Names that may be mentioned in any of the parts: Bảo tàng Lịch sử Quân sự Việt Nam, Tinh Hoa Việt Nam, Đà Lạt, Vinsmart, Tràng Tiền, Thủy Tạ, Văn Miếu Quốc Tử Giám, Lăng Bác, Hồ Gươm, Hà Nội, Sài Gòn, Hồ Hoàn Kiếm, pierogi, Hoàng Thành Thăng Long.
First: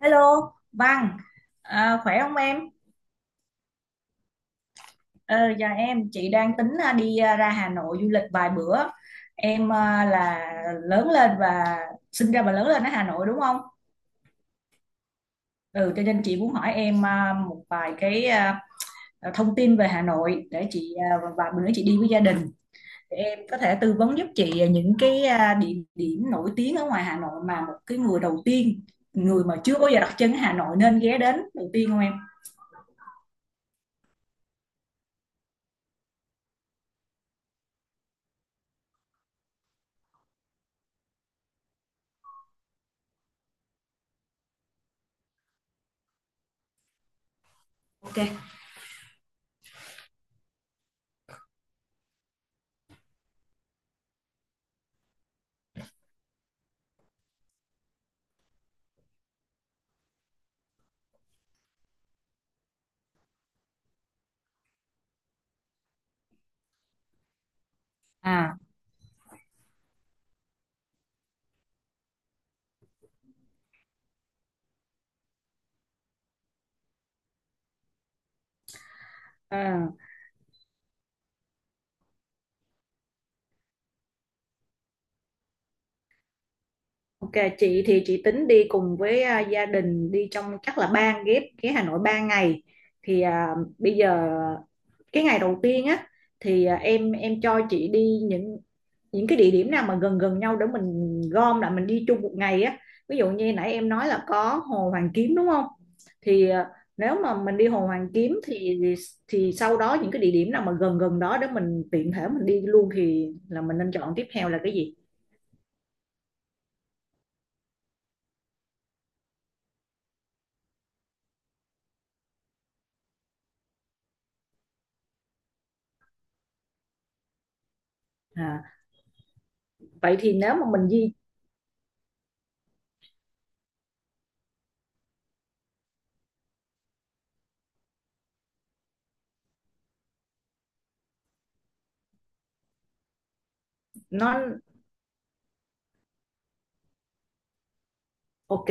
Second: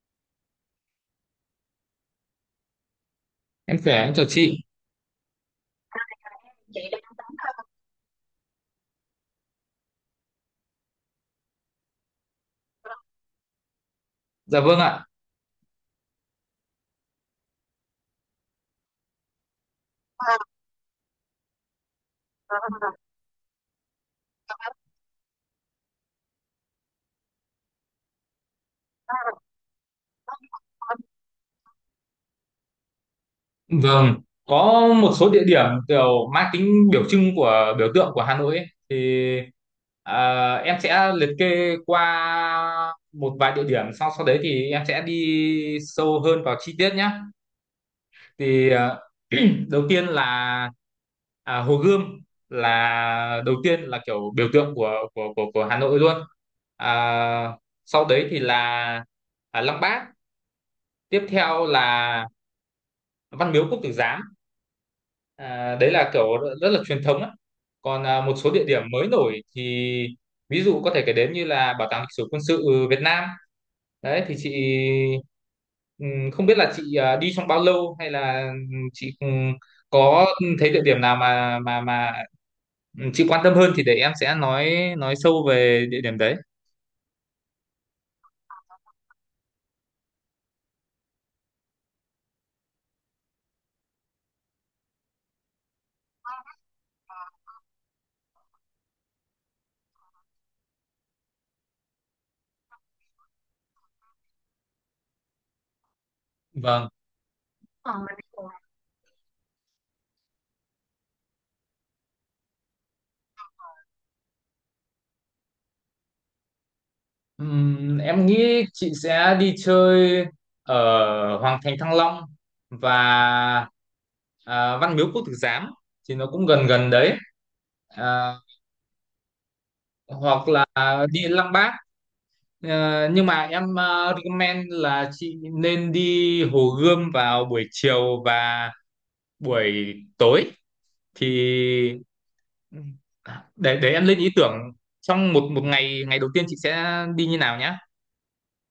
Hello, Văn, khỏe không em? Em khỏe, em chào chị. Ờ, dạ em, chị đang tính đi ra Hà Nội du lịch vài bữa. Em à, là lớn lên và sinh ra và lớn lên ở Hà Nội đúng không? Dạ vâng ạ. Ừ, cho nên chị muốn hỏi em một vài cái thông tin về Hà Nội để chị và bữa nữa chị đi với gia đình. Để em có thể tư vấn giúp chị những cái địa điểm nổi tiếng ở ngoài Hà Nội mà một cái người đầu tiên, người mà chưa bao giờ đặt chân ở Hà Nội nên ghé đến đầu tiên không em? Vâng, có một số địa điểm kiểu mang tính biểu trưng của biểu tượng của Hà Nội ấy, thì em sẽ liệt kê qua một vài địa điểm sau sau đấy thì em sẽ đi sâu hơn vào chi tiết nhé. Ok. Thì đầu tiên là Hồ Gươm là đầu tiên là kiểu biểu tượng của Hà Nội luôn. À, sau đấy thì là Lăng Bác, tiếp theo là Văn Miếu Quốc Tử Giám, đấy là kiểu rất là truyền thống á. Còn một số địa điểm mới nổi thì ví dụ có thể kể đến như là Bảo tàng Lịch sử Quân sự Việt Nam, đấy thì chị không biết là chị đi trong bao lâu, hay là chị À. có thấy địa điểm nào mà chị quan tâm hơn thì để em sẽ nói sâu về địa điểm đấy. Ok, chị tính đi cùng với gia đình đi trong chắc là ba ghép cái Hà Nội 3 ngày thì bây giờ cái ngày đầu tiên á thì em cho chị đi những cái địa điểm nào mà gần gần nhau để mình gom lại mình đi chung một ngày á, ví dụ như nãy em nói là có Hồ Hoàn Kiếm đúng không, thì Vâng. nếu mà mình đi Hồ Ờ, Hoàn Kiếm thì sau đó những cái địa điểm nào mà gần gần đó để mình tiện thể mình đi luôn thì là mình nên chọn tiếp theo là cái gì? Em nghĩ chị sẽ đi chơi ở Hoàng Thành Thăng Long và Văn Miếu Quốc Tử Giám thì nó cũng gần gần đấy. À, À, vậy thì hoặc nếu là mà mình di đi Lăng Bác. Nhưng mà em recommend là chị nên đi Hồ Gươm vào buổi chiều và buổi tối, thì để em lên ý nó tưởng trong một một ngày ngày đầu tiên chị sẽ đi như nào nhá. ok,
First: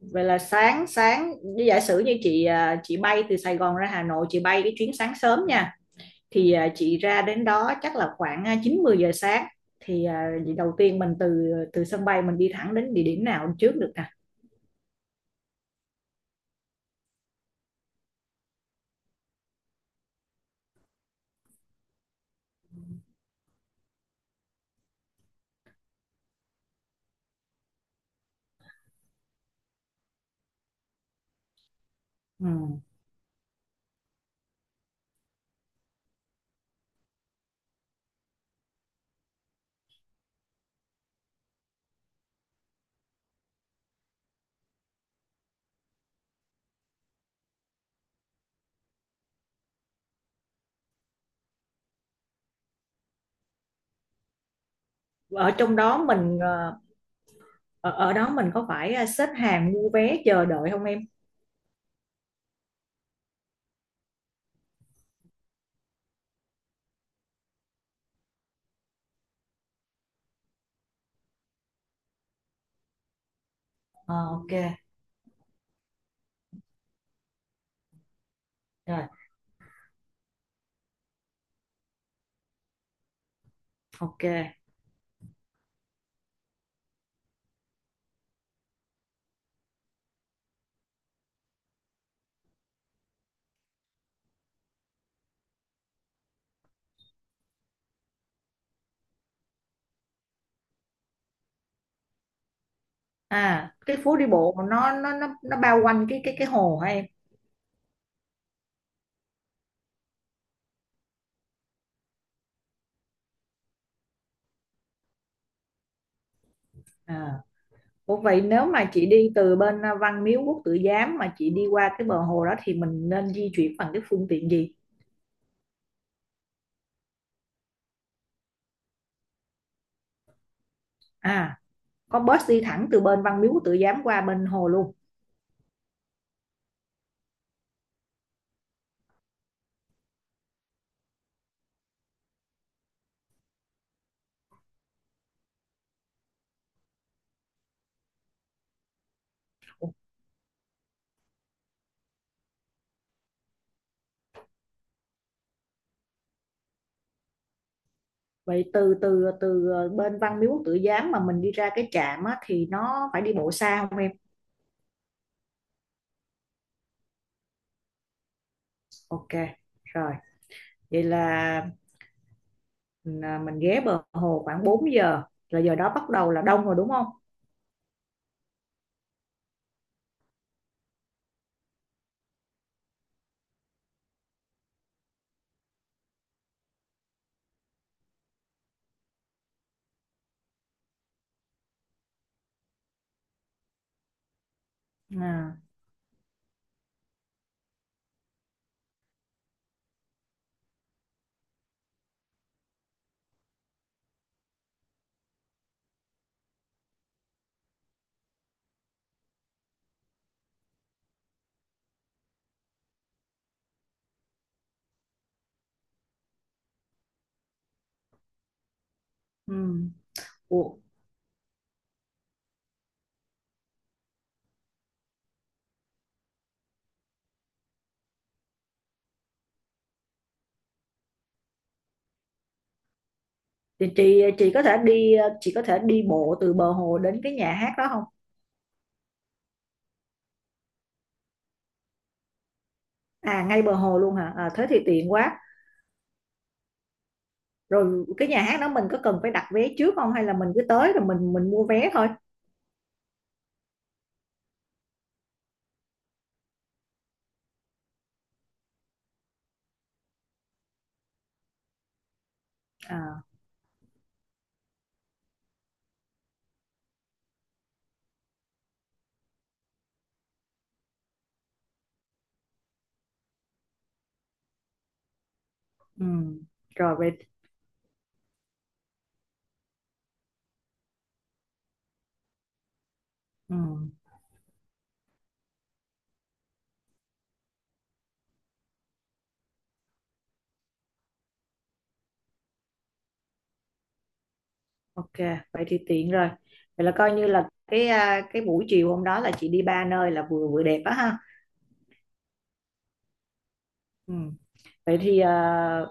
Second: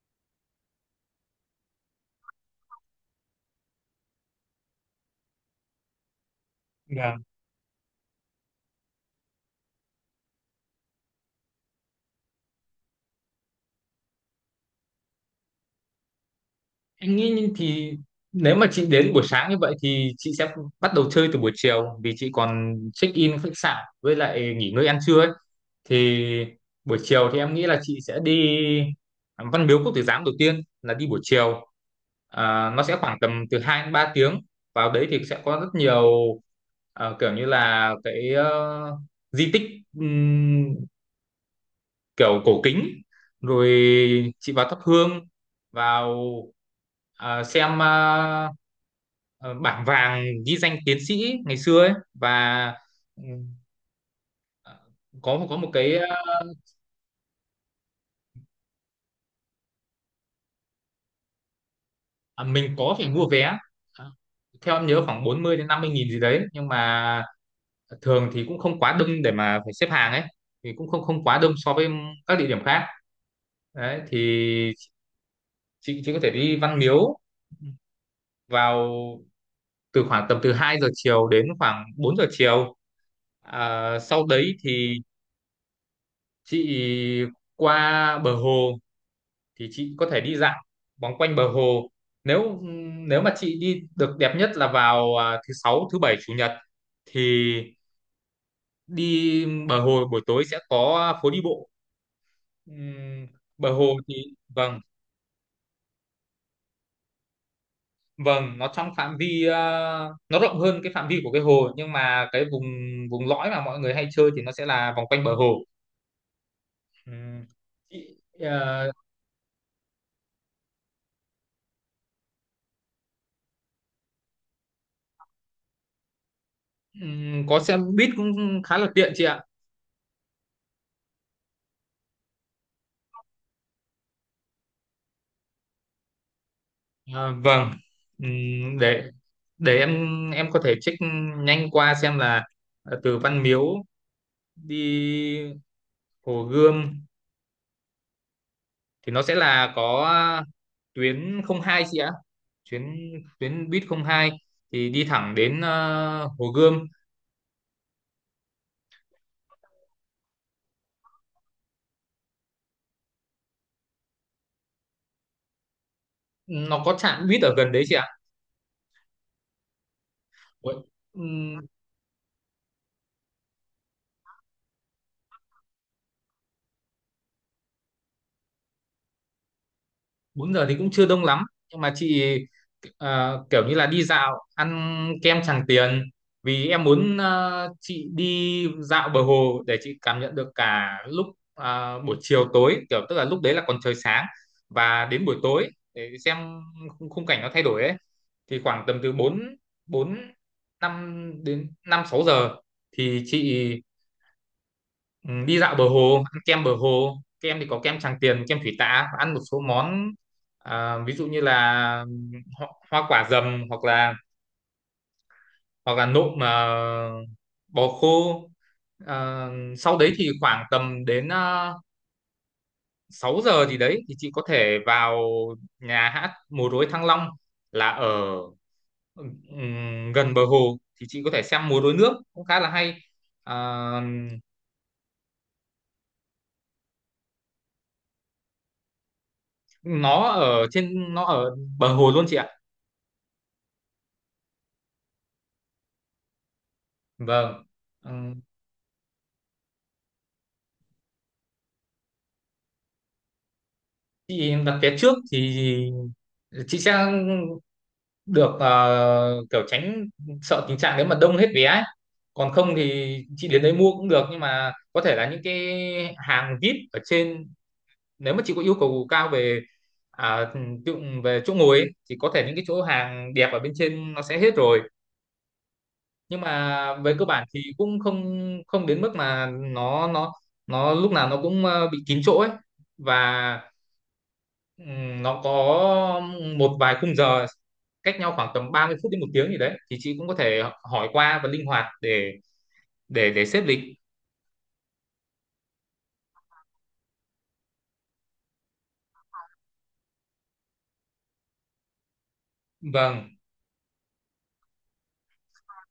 vậy là sáng sáng như giả sử như chị bay từ Sài Gòn ra Hà Nội, chị bay cái chuyến sáng sớm nha, thì chị ra đến đó chắc là khoảng 9 10 giờ sáng, thì vậy đầu tiên mình từ từ sân bay mình đi thẳng đến địa điểm nào trước được nè? Anh nghĩ thì nếu mà chị đến buổi sáng như vậy thì chị sẽ bắt đầu chơi từ buổi chiều vì chị còn check in khách sạn với lại nghỉ ngơi ăn trưa ấy. Thì buổi chiều thì em nghĩ là chị sẽ đi Văn Miếu Quốc Tử Giám đầu tiên, là đi buổi chiều. Ừ. Nó sẽ khoảng tầm từ 2 đến 3 tiếng. Vào đấy thì sẽ có rất nhiều kiểu như là cái di tích kiểu cổ kính, rồi chị vào thắp hương, vào xem bảng vàng ghi danh tiến sĩ ngày xưa ấy, và ừ, có ở có một trong cái, đó mình à, Ở, ở đó mình có phải xếp hàng mua vé chờ đợi không em? Mình có phải mua vé. À, theo em nhớ khoảng 40 đến 50 nghìn gì đấy, nhưng mà thường thì cũng không quá đông để mà phải xếp hàng ấy, thì cũng không không quá đông so với các địa điểm khác. Đấy Ờ, thì ok. chị có thể đi Văn Miếu Rồi. vào từ khoảng tầm từ 2 giờ chiều đến khoảng 4 giờ chiều. à, Ok. sau đấy thì chị qua bờ hồ, thì chị có thể đi dạo vòng quanh bờ hồ. Nếu nếu mà chị đi, được đẹp nhất là vào thứ sáu, thứ bảy, chủ nhật thì đi bờ hồ buổi tối sẽ có phố đi bộ. Ừm, bờ À, hồ cái thì, phố đi bộ mà vâng, nó bao quanh cái hồ hả em? vâng, nó trong phạm vi, nó rộng hơn cái phạm vi của cái hồ, nhưng mà cái vùng vùng lõi mà mọi người hay chơi thì nó sẽ là vòng quanh bờ hồ. Ừ. À. Chị Ủa vậy nếu mà chị đi từ bên Văn Miếu Quốc Tử Giám mà chị đi qua cái bờ hồ đó thì mình nên di chuyển bằng cái phương tiện gì? Có xe buýt cũng khá là tiện chị ạ. À, có bus đi thẳng từ bên Văn Miếu Quốc Tử Giám qua bên hồ luôn. Ờ, vâng. Ừm, để để em có thể check nhanh qua xem là từ Văn Miếu đi Hồ Gươm thì nó sẽ là Ủa, có tuyến không hai chị ạ. Tuyến tuyến buýt không hai thì đi thẳng đến Hồ Gươm. vậy từ từ từ à, bên Văn Miếu Quốc Tử Giám mà mình đi ra cái trạm á, thì nó phải đi bộ xa không em? Nó có trạm buýt ở gần đấy chị ạ. Ok, rồi. Ủa, Vậy là ừm, mình, à, mình ghé bờ hồ khoảng 4 giờ. Là giờ đó bắt đầu là đông rồi đúng không? 4 giờ thì cũng chưa đông lắm, nhưng mà chị kiểu như là đi dạo, ăn kem Tràng Tiền, vì em muốn chị đi dạo bờ hồ để chị cảm nhận được cả lúc buổi chiều tối, kiểu tức là lúc đấy là còn trời sáng và đến buổi À, tối để xem khung khung cảnh nó thay đổi ấy. Thì khoảng tầm từ 4 4 5 đến 5 6 giờ thì chị, ừ, đi dạo bờ hồ, ăn kem bờ hồ, kem thì có kem Tràng Tiền, kem Thủy Tạ, và ăn một số món, ví dụ như là, ừ, ho hoa quả dầm, hoặc là nộm mà bò khô. Ờ, ừ. sau đấy thì khoảng Ủa, tầm đến 6 giờ gì đấy thì chị có thể vào nhà hát múa rối Thăng Long, là ở gần bờ hồ, thì chị có thể xem múa rối nước cũng khá là hay. thì Ờ, chị có thể đi chị có thể đi bộ từ bờ hồ đến cái nhà hát đó không? nó ở bờ hồ luôn chị ạ. À ngay bờ hồ luôn hả? À, thế thì tiện quá. Vâng. Rồi Ừ, cái nhà hát đó mình có cần phải đặt vé trước không hay là mình cứ tới rồi mình mua vé thôi? chị đặt vé trước thì chị sẽ được kiểu tránh, sợ tình trạng nếu mà đông hết vé ấy. Còn không thì À chị đến đấy mua cũng được, nhưng mà có thể là những cái hàng VIP ở trên, nếu mà chị có yêu cầu cao à, tự, về chỗ ngồi ấy, thì có thể những cái chỗ hàng đẹp ở bên trên nó sẽ hết rồi. ừ. Nhưng mà Rồi vậy về cơ bản thì cũng không không đến mức mà nó lúc nào nó cũng bị kín chỗ ấy, ừ. và nó có một vài khung giờ cách nhau khoảng tầm 30 phút đến một tiếng gì đấy, thì chị cũng có thể hỏi qua và linh hoạt để để xếp lịch. Ok, vậy thì tiện rồi. Vậy là coi như là cái cái buổi chiều hôm đó là chị đi ba nơi là vừa vừa đẹp á ha. Vâng. Ừ. Vậy thì à,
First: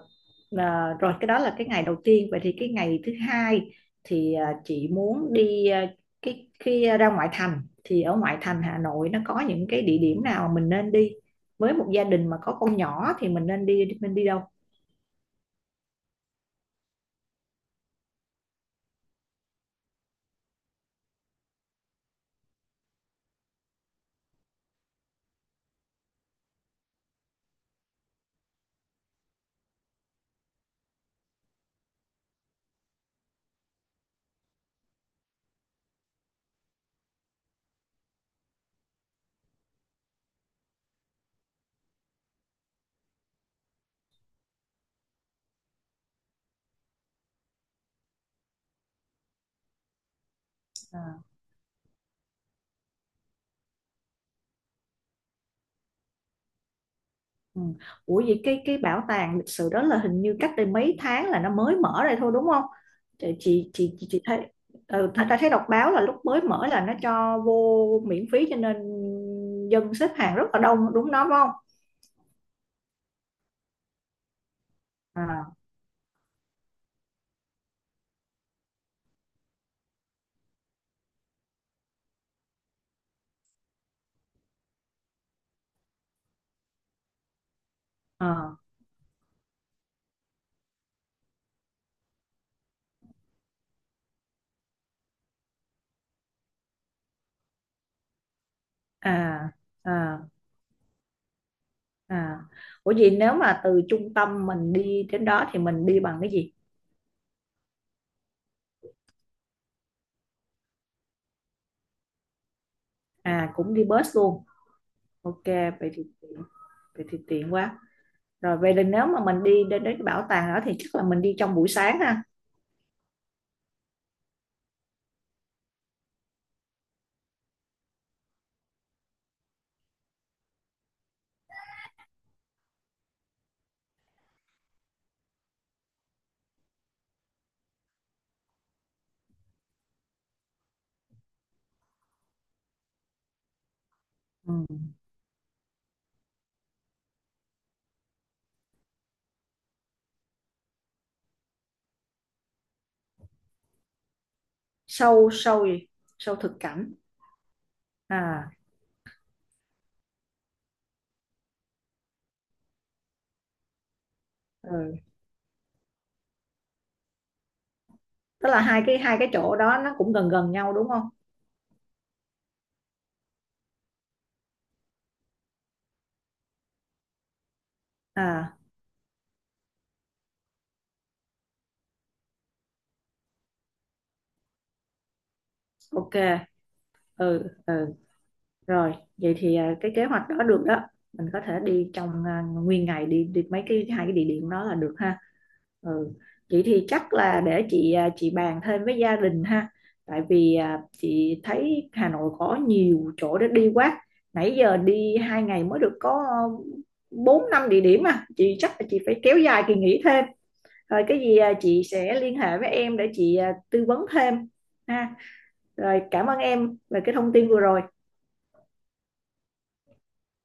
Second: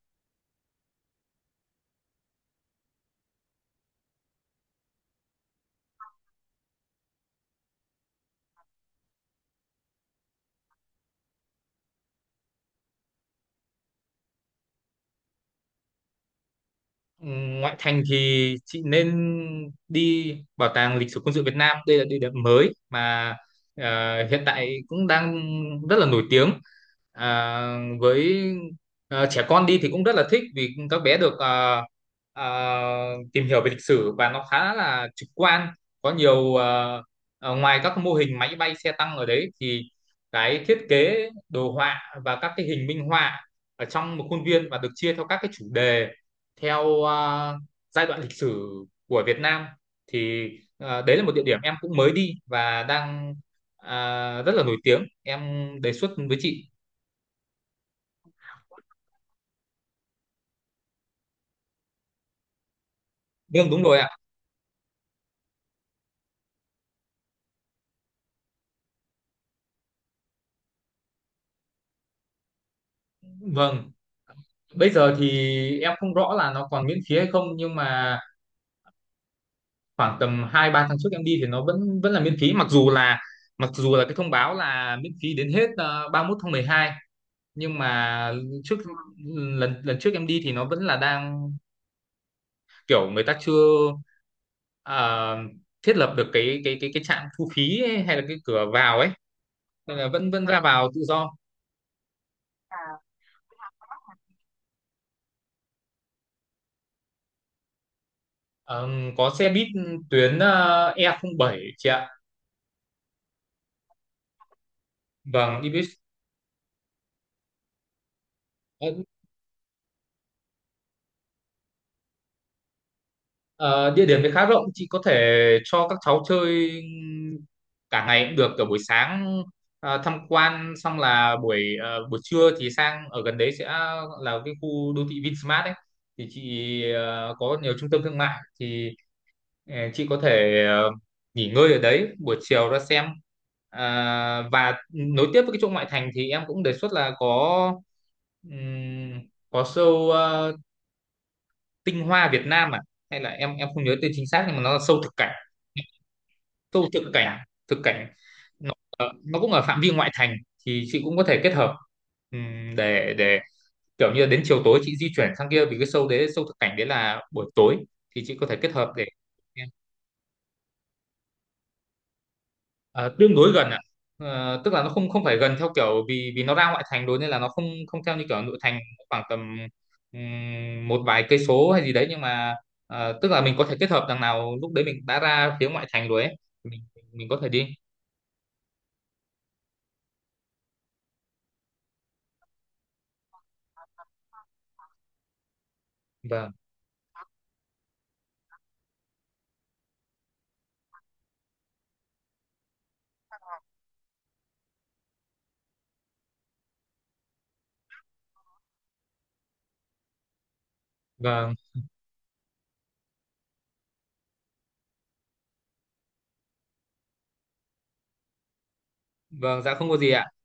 à, rồi cái đó là cái ngày đầu tiên, vậy thì cái ngày thứ hai thì chị muốn đi cái khi ra ngoại thành thì ở ngoại thành Hà Nội nó có những cái địa điểm nào mình nên đi với một gia đình mà có con nhỏ thì mình nên đi mình đi đâu? Ngoại thành thì chị nên đi Bảo tàng Lịch sử Quân sự Việt Nam. Đây là địa điểm mới mà hiện tại cũng đang rất là nổi tiếng. Với trẻ con đi thì cũng rất là thích, vì các bé được ờ, tìm hiểu về lịch sử và nó khá là trực quan. Có nhiều ngoài các mô hình máy bay, xe tăng ở đấy thì cái thiết kế đồ họa và các cái hình minh họa ở trong một khuôn viên và được chia theo các cái chủ đề, theo giai đoạn lịch sử của Việt Nam, thì đấy À. là một địa điểm em cũng mới đi và đang rất là nổi tiếng, em đề xuất với chị. Ừ. Ủa vậy cái bảo tàng lịch sử đó là hình như cách đây mấy tháng là nó mới mở ra thôi đúng không? Chị Vâng, chị đúng chị rồi chị, ạ. chị thấy ừ, ta thấy đọc báo là lúc mới mở là nó cho vô miễn phí, cho nên dân xếp hàng rất là đông đúng đó phải không? Vâng, bây giờ thì À em không rõ là nó còn miễn phí hay không, nhưng mà khoảng tầm hai ba tháng trước em đi thì nó vẫn vẫn là miễn phí, mặc dù là cái thông báo là miễn phí đến hết ba mươi 31 tháng 12. Nhưng mà à trước lần lần trước em đi thì nó vẫn là đang kiểu người ta chưa à, thiết lập được cái trạm thu phí ấy, hay là cái cửa vào ấy, à nên là à. vẫn vẫn ra vào tự do. à. Ủa vậy nếu mà từ trung tâm mình đi đến đó thì mình đi bằng cái gì? Ờ, có xe buýt tuyến e không bảy chị ạ. À cũng đi bus luôn. Ok Vâng, đi buýt. vậy thì tiện, vậy thì tiện quá. Rồi vậy thì Ờ, nếu mà mình đi đến đến cái bảo tàng đó thì chắc là mình đi trong buổi sáng ha. ờ, Địa điểm thì khá rộng, chị có thể cho các cháu chơi cả ngày cũng được, cả buổi sáng tham quan xong là buổi trưa thì sang ở gần đấy, sẽ là cái khu đô thị Vinsmart ấy, thì chị có nhiều trung tâm thương mại thì, chị có thể nghỉ ngơi ở đấy, buổi chiều ra xem, Ừ. và nối tiếp với cái chỗ ngoại thành thì em cũng đề xuất là ừm, có show Tinh Hoa Việt Nam, hay là, em không nhớ tên chính xác, nhưng mà nó là show thực sâu cảnh sâu gì Sâu thực show cảnh thực cảnh thực cảnh à. nó, nó cũng ở phạm vi ngoại thành, thì chị cũng có thể kết hợp. Để kiểu như là đến chiều tối chị Ừ. di chuyển sang kia, vì cái show đấy, show thực cảnh đấy là buổi tối, thì chị có Tức thể là kết hợp để. hai cái chỗ đó nó cũng gần gần nhau đúng không? Tương đối gần ạ. Tức là nó không không phải gần theo kiểu, vì vì nó ra ngoại thành rồi, nên là nó không không theo như kiểu À nội thành, khoảng tầm một vài cây số hay gì đấy, nhưng mà tức là mình có thể kết hợp, đằng nào lúc đấy mình đã ra phía ngoại thành ok. rồi ấy, mình mình có Ừ thể đi. ừ. Rồi, vậy thì cái kế hoạch đó được đó. Mình có thể đi trong nguyên ngày đi đi mấy cái hai cái địa điểm đó là được ha. Ừ. Vâng, Vậy thì chắc là để chị chị bàn thêm với gia đình ha. Tại vì chị thấy Hà Nội có nhiều chỗ để đi quá. Nãy giờ đi hai ngày mới được có bốn năm địa điểm à. Chị chắc là chị phải kéo dài kỳ nghỉ thêm. Rồi cái gì vâng. chị sẽ liên hệ với em để chị tư vấn thêm ha. Rồi cảm ơn em về cái thông tin vừa rồi. Vâng, dạ không có gì ạ.